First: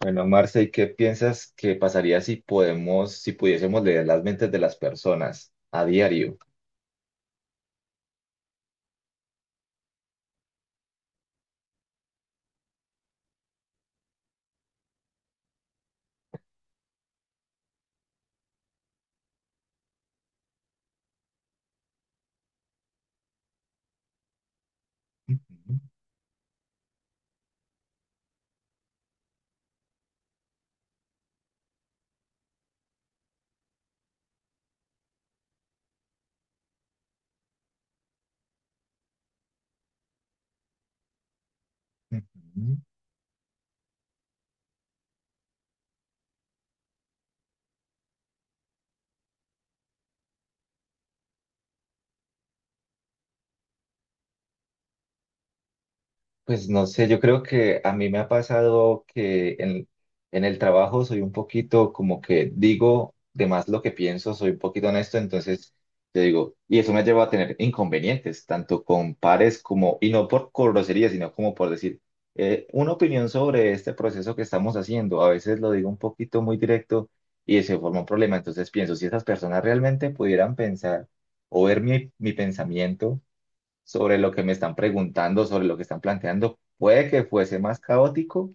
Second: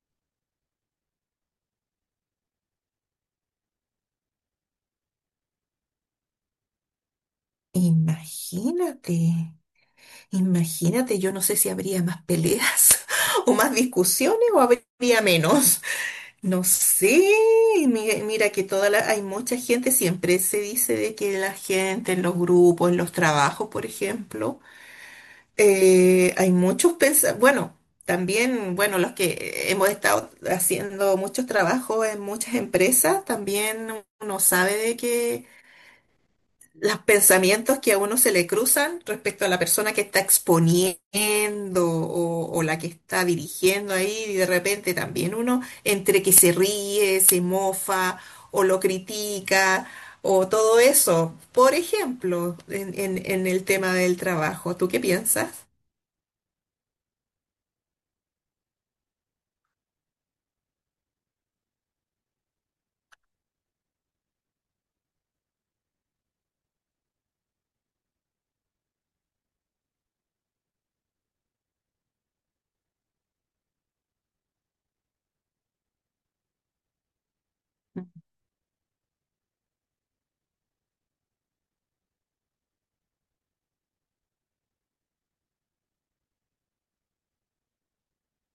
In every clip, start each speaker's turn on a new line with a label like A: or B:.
A: Bueno, Marce, ¿y qué piensas que pasaría si pudiésemos leer las mentes de las personas a diario?
B: Imagínate, imagínate, yo no sé si habría más peleas o más discusiones o habría menos. No sé, mira, que hay mucha gente, siempre se dice de que la gente en los grupos, en los trabajos, por ejemplo,
A: Ujú,
B: hay muchos pensamientos. Bueno, también, bueno, los que hemos estado haciendo muchos trabajos en muchas empresas, también uno sabe de que los pensamientos que a uno se le cruzan respecto a la persona que está exponiendo o
A: ujú.
B: la que está dirigiendo ahí, y de repente también uno entre que se ríe, se mofa o lo critica o todo eso. Por ejemplo, en el tema del trabajo, ¿tú qué piensas?
A: Pues no sé, yo creo que a mí me ha pasado en el trabajo soy un poquito como que digo de más lo que pienso, soy un poquito honesto, entonces te digo, y eso me lleva a tener inconvenientes, tanto con pares como, y no por grosería, sino como por decir, una opinión sobre este proceso que estamos haciendo. A veces lo digo un poquito muy directo y se forma un problema, entonces pienso, si esas personas realmente pudieran pensar o ver mi pensamiento sobre lo que me están preguntando, sobre lo que están planteando, puede que fuese más caótico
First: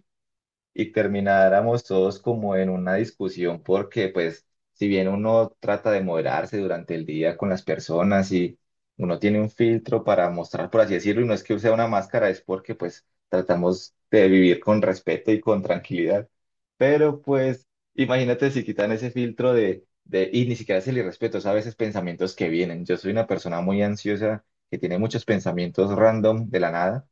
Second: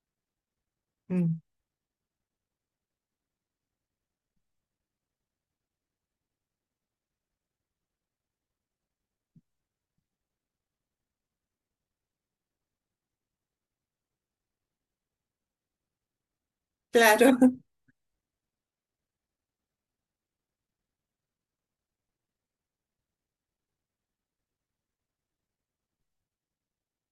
A: y
B: Mm,
A: termináramos todos como en una discusión porque pues si bien uno trata de moderarse durante el día con las personas y uno tiene un filtro para mostrar, por así decirlo, y no es que sea una máscara, es porque pues tratamos de vivir con respeto y con tranquilidad. Pero
B: Claro.
A: pues, imagínate si quitan ese filtro y ni siquiera es el irrespeto, es a veces pensamientos que vienen. Yo soy una persona muy ansiosa que tiene muchos pensamientos random de la nada.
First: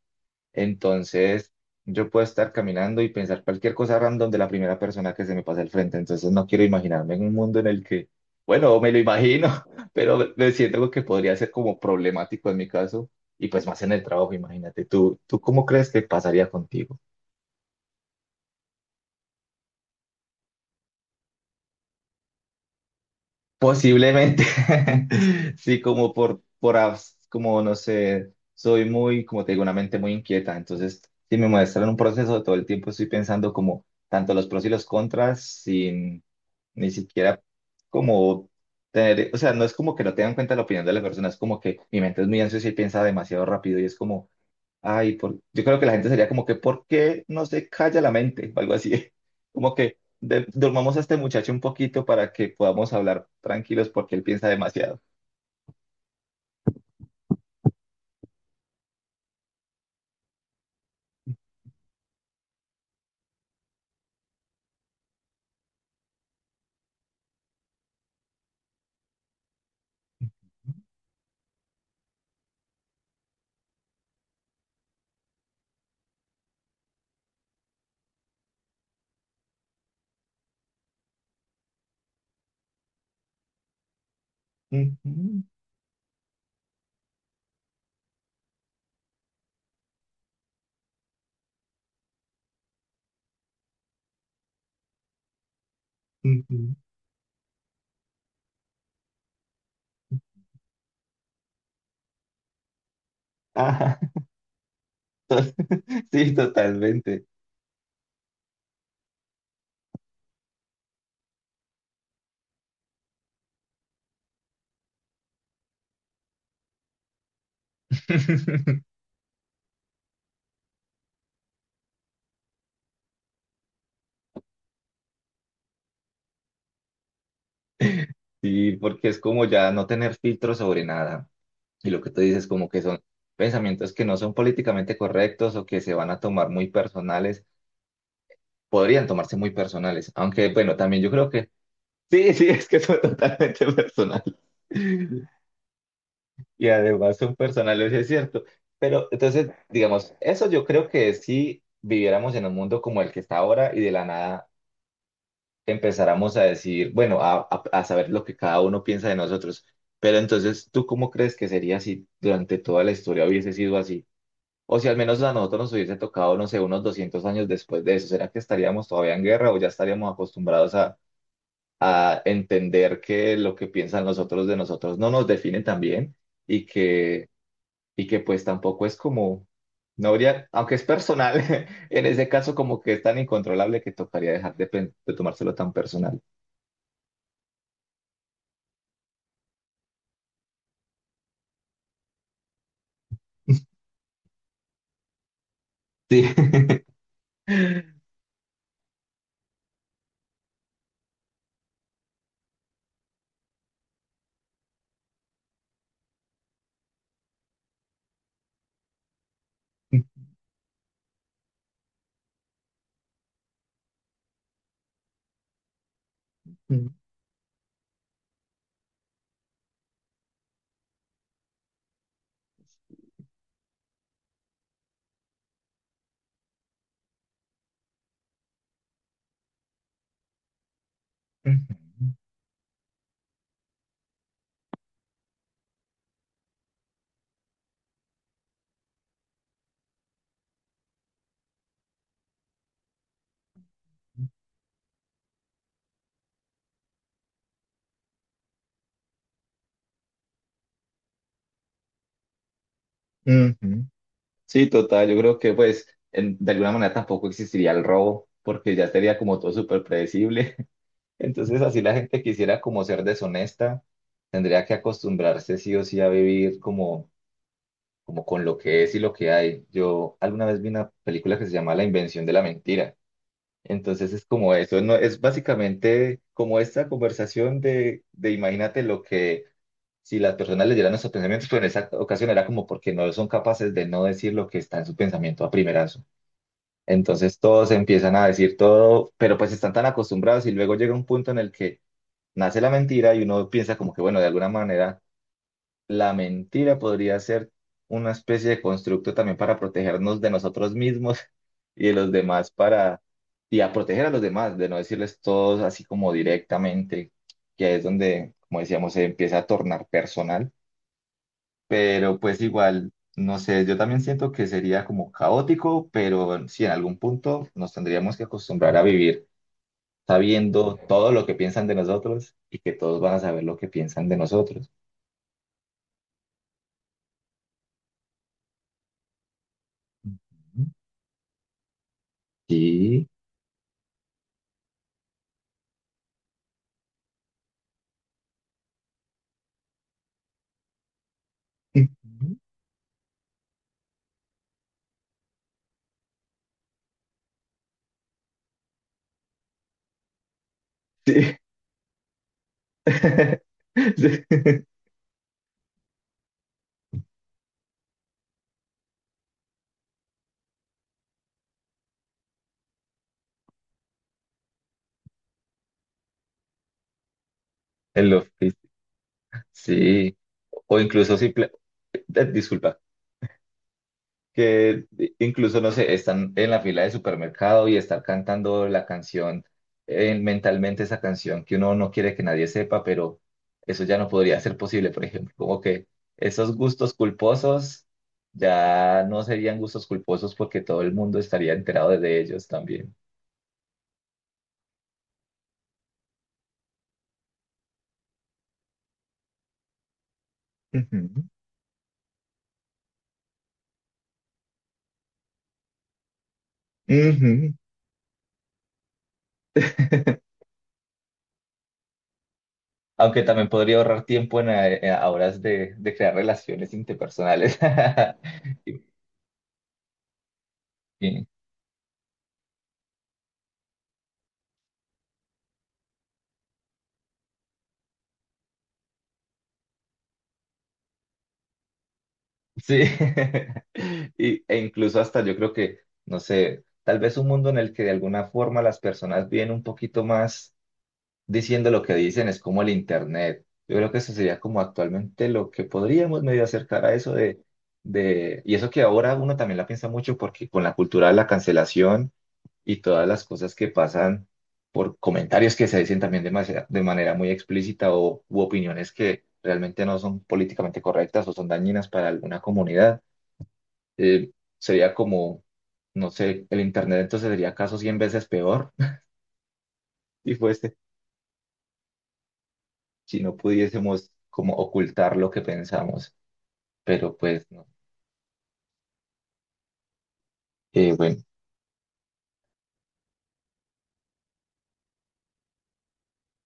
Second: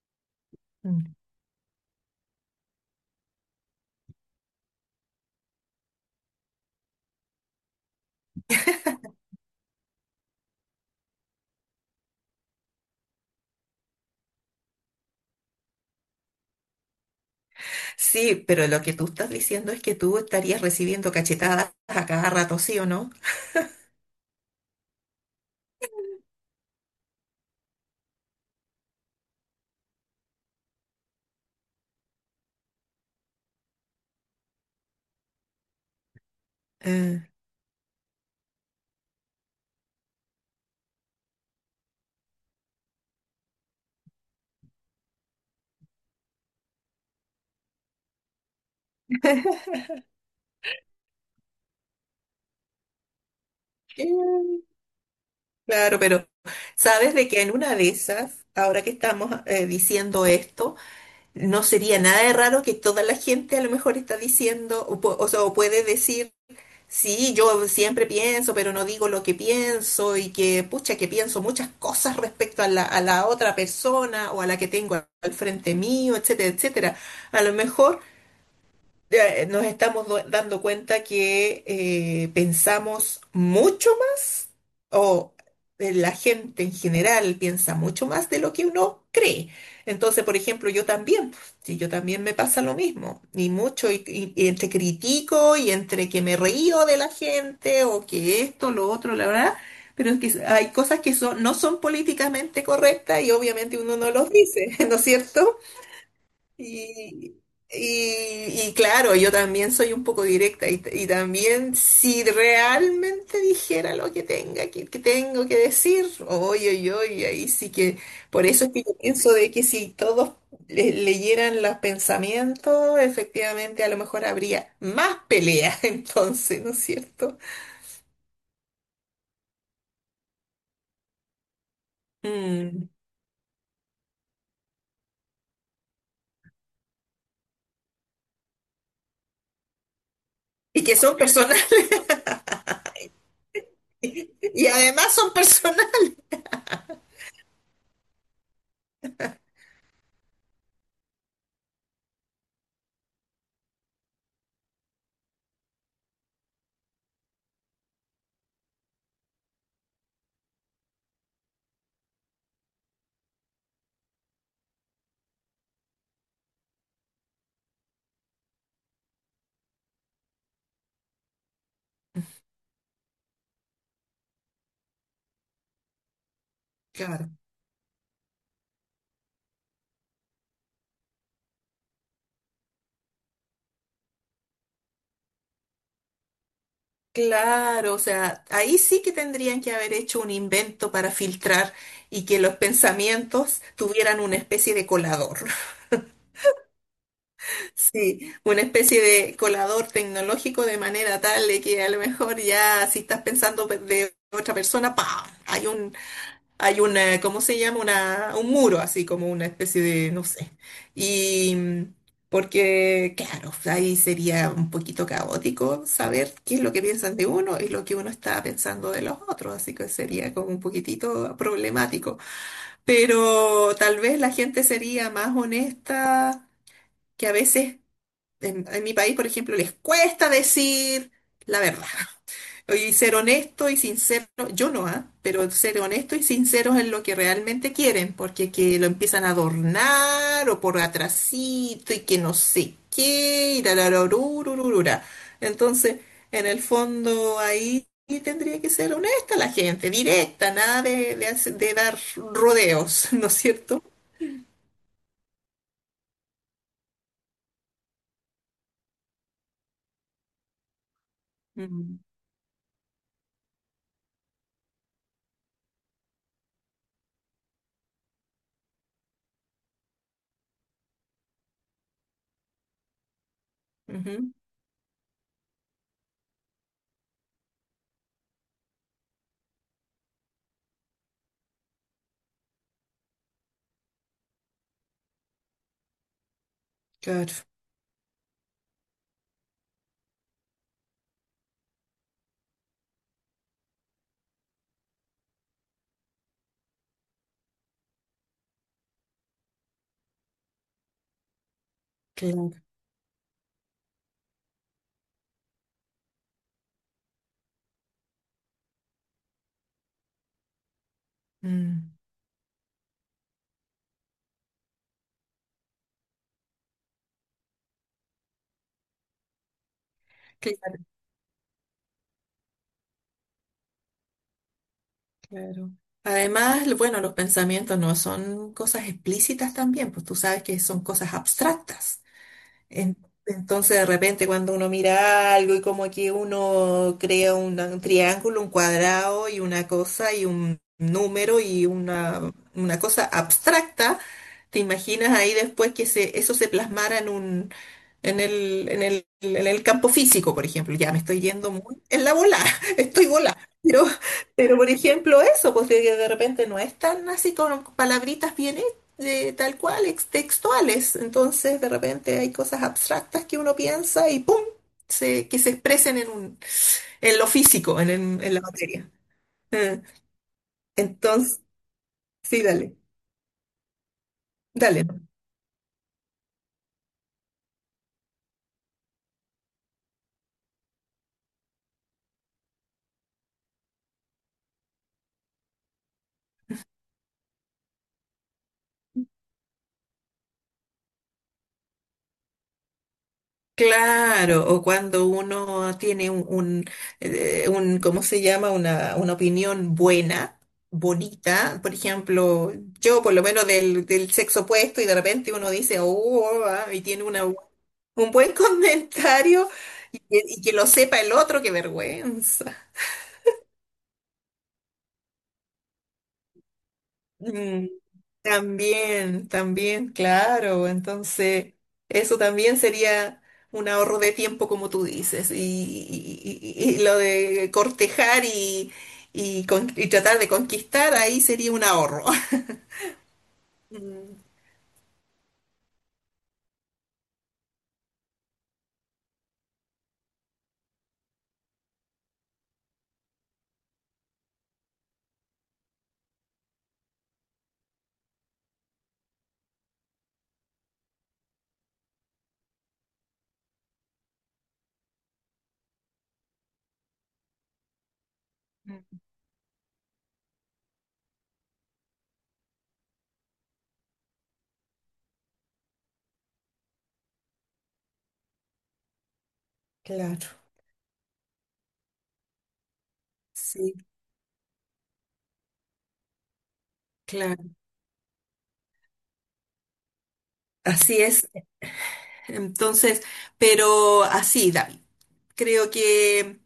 B: mm.
A: Entonces, yo puedo estar caminando y pensar cualquier cosa random de la primera persona que se me pase al frente. Entonces, no quiero imaginarme en un mundo en el que, bueno, me lo imagino, pero me siento algo que podría ser como problemático en mi caso. Y pues más en el trabajo, imagínate, ¿tú cómo crees que pasaría contigo?
B: Sí, pero lo que tú estás diciendo es que tú estarías recibiendo cachetadas a cada rato, ¿sí o no?
A: Posiblemente, sí, como como no sé, soy muy, como te digo, una mente muy inquieta, entonces si me muestran un proceso, todo el tiempo estoy pensando como tanto los pros y los contras, sin ni siquiera como o sea, no es como que no tengan en cuenta la opinión de la persona, es como que mi mente es muy ansiosa y piensa demasiado rápido y es como, ay, yo creo que la gente sería como que, ¿por qué no se calla la mente? O algo así. Como que durmamos a este muchacho un poquito para que podamos hablar tranquilos porque él piensa
B: Eh.
A: demasiado.
B: Claro, pero sabes de que en una de esas, ahora que estamos diciendo esto, no sería nada de raro que toda la gente a lo mejor está diciendo, o, o sea, o puede decir, sí, yo siempre pienso, pero no digo lo que pienso y que, pucha, que pienso muchas cosas respecto a a la otra persona o a la que tengo al frente mío, etcétera, etcétera. A lo mejor ya, nos estamos dando cuenta que pensamos mucho más, o
A: Ujú,
B: la gente en general piensa mucho más de lo que uno cree. Entonces, por ejemplo, yo también, si yo también me pasa lo mismo, y mucho, y entre critico y entre que me
A: ujú.
B: río de la gente, o que esto, lo otro, la verdad. Pero es que hay cosas que son, no son políticamente correctas y obviamente uno
A: Ajá,
B: no los dice, ¿no es cierto?
A: sí, totalmente.
B: Y, y claro, yo también soy un poco directa y también si realmente dijera lo que que tengo que decir, oye, oye, oye, ahí sí que, por eso es que yo pienso de que si todos leyeran los pensamientos, efectivamente a lo mejor habría más peleas. Entonces, ¿no es cierto?
A: Sí, porque es como ya no tener filtro sobre nada. Y lo que tú dices, como que
B: Mm.
A: son pensamientos que no son políticamente correctos o que se van a tomar muy personales, podrían tomarse muy personales. Aunque, bueno,
B: Y que
A: también yo
B: son
A: creo que
B: personales,
A: sí, sí, es que son totalmente personales.
B: y además son personales.
A: Y además son personales, es cierto. Pero entonces, digamos, eso yo creo que si viviéramos en un mundo como el que está ahora y de la nada empezáramos a decir, bueno, a saber lo que cada uno piensa de nosotros. Pero entonces, ¿tú cómo crees que sería si durante toda la historia hubiese sido así? O si al menos a nosotros nos hubiese tocado, no sé, unos 200 años después de eso, ¿será que estaríamos todavía en guerra o ya estaríamos acostumbrados a entender que lo que piensan los otros de nosotros no nos define también y
B: Claro.
A: que, y que pues tampoco es como, no habría, aunque es personal, en ese caso como que es tan incontrolable que tocaría dejar de tomárselo tan personal.
B: Claro, o sea, ahí sí que tendrían que haber hecho un invento para filtrar y que los pensamientos tuvieran una especie de colador.
A: Sí.
B: Sí, una especie de colador tecnológico de manera tal de que a lo mejor ya si estás pensando de otra persona, ¡pam! Hay un, hay una, ¿cómo se llama? Un muro, así como una especie de, no sé. Y mm, porque, claro, ahí sería un poquito caótico saber qué es lo que piensan de uno y lo que uno está pensando de los otros, así que sería como un poquitito problemático. Pero tal vez la gente sería más honesta, que a veces en mi país, por ejemplo, les cuesta decir la verdad. Oye, y ser honesto y sincero, yo no, ¿ah? Pero ser honesto y sinceros en lo que realmente quieren, porque que lo empiezan a adornar o por atrasito y que no sé qué, y tararorurururura. Entonces, en el fondo ahí tendría que ser honesta la gente, directa, nada de de dar rodeos, ¿no es cierto?
A: Ujú. Sí, total, yo creo que pues de alguna manera tampoco existiría el robo porque ya sería como todo súper predecible. Entonces, así la
B: Mm,
A: gente quisiera como ser deshonesta, tendría que acostumbrarse sí o sí a vivir como, como con lo que es y lo que hay. Yo alguna vez vi una película que se llama La invención de la mentira. Entonces es
B: ujú,
A: como eso, no, es básicamente como esta conversación de imagínate lo que si las personas leyeran nuestros pensamientos, pero en esa ocasión era como porque no son capaces de no decir lo que está en su pensamiento a primerazo.
B: Claro,
A: Entonces todos empiezan a decir todo, pero pues están tan acostumbrados y luego llega un punto en el que nace la mentira y uno piensa como que, bueno, de alguna manera la mentira podría ser una especie de constructo también para protegernos de nosotros mismos y de los demás
B: claro.
A: para, y a proteger a los demás, de no decirles todos así como directamente, que es donde, como decíamos, se empieza a tornar personal,
B: mm,
A: pero pues igual. No sé, yo también siento que sería como caótico, pero si en algún punto nos tendríamos que acostumbrar a vivir sabiendo
B: claro,
A: todo lo que piensan de nosotros y que todos van a saber lo que piensan de nosotros.
B: claro. Además, bueno, los pensamientos no son cosas explícitas también, pues tú sabes que
A: Ujú.
B: son cosas abstractas. En-
A: Sí.
B: Entonces, de repente, cuando uno mira algo y como que uno crea un triángulo, un cuadrado y una cosa y un número y
A: Ujú.
B: una cosa abstracta, te imaginas ahí después que se, eso se plasmara en un, en el campo físico, por ejemplo. Ya me estoy
A: Sí.
B: yendo muy en la bola, estoy bola. Pero,
A: Sí.
B: pero por ejemplo, eso, pues de repente no es tan así con palabritas bien de tal cual, textuales. Entonces, de repente hay cosas abstractas que uno piensa y ¡pum! Se, que se expresen en un, en lo físico,
A: El
B: en la
A: oficio.
B: materia. Eh,
A: Sí. O incluso
B: Entonces,
A: simple,
B: sí, dale,
A: disculpa, que
B: dale.
A: incluso, no sé, están en la fila de supermercado y estar cantando la canción, mentalmente esa canción que uno no quiere que nadie sepa, pero eso ya no podría ser posible, por ejemplo, como que esos gustos culposos ya no serían gustos culposos porque todo el mundo estaría enterado de ellos también.
B: Claro, o cuando uno tiene ¿cómo se llama? Una opinión buena,
A: Ujú.
B: bonita. Por ejemplo, yo por lo menos del sexo opuesto y de repente uno dice, oh, ah", y tiene una,
A: Ujú.
B: un buen comentario. Y que lo sepa el otro, qué vergüenza.
A: Aunque también podría ahorrar tiempo en, a horas de crear relaciones interpersonales.
B: Mm, también, también, claro.
A: Y-
B: Entonces, eso también sería un ahorro de tiempo, como tú dices. Y lo de cortejar y tratar de conquistar, ahí sería un ahorro.
A: sí, y, e incluso hasta yo creo que, no sé, tal vez un mundo en el que de alguna forma las personas vienen un poquito más diciendo lo que dicen, es como el Internet. Yo creo que eso sería como actualmente lo que podríamos medio acercar a eso y eso que ahora uno también la piensa mucho porque con la cultura de la cancelación y todas las cosas que pasan por comentarios que se dicen también de manera muy explícita o u opiniones
B: Mm.
A: que realmente no son políticamente correctas o son dañinas para alguna comunidad eh, sería como, no sé, el Internet entonces sería acaso 100 veces peor
B: Claro,
A: si fuese, si no
B: sí,
A: pudiésemos como ocultar lo que pensamos, pero pues
B: claro.
A: no.
B: Así
A: Bueno.
B: es. Entonces, pero así, David. Creo que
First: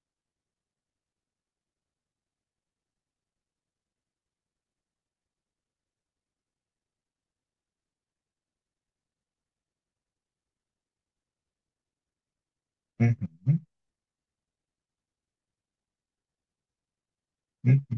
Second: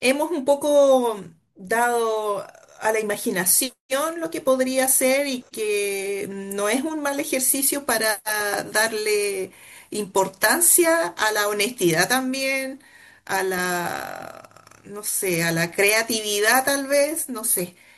B: hemos un poco dado a la imaginación lo que podría ser y que no es un mal ejercicio para darle importancia a la honestidad también, a la, no sé, a la creatividad tal vez, no sé.
A: Ujú,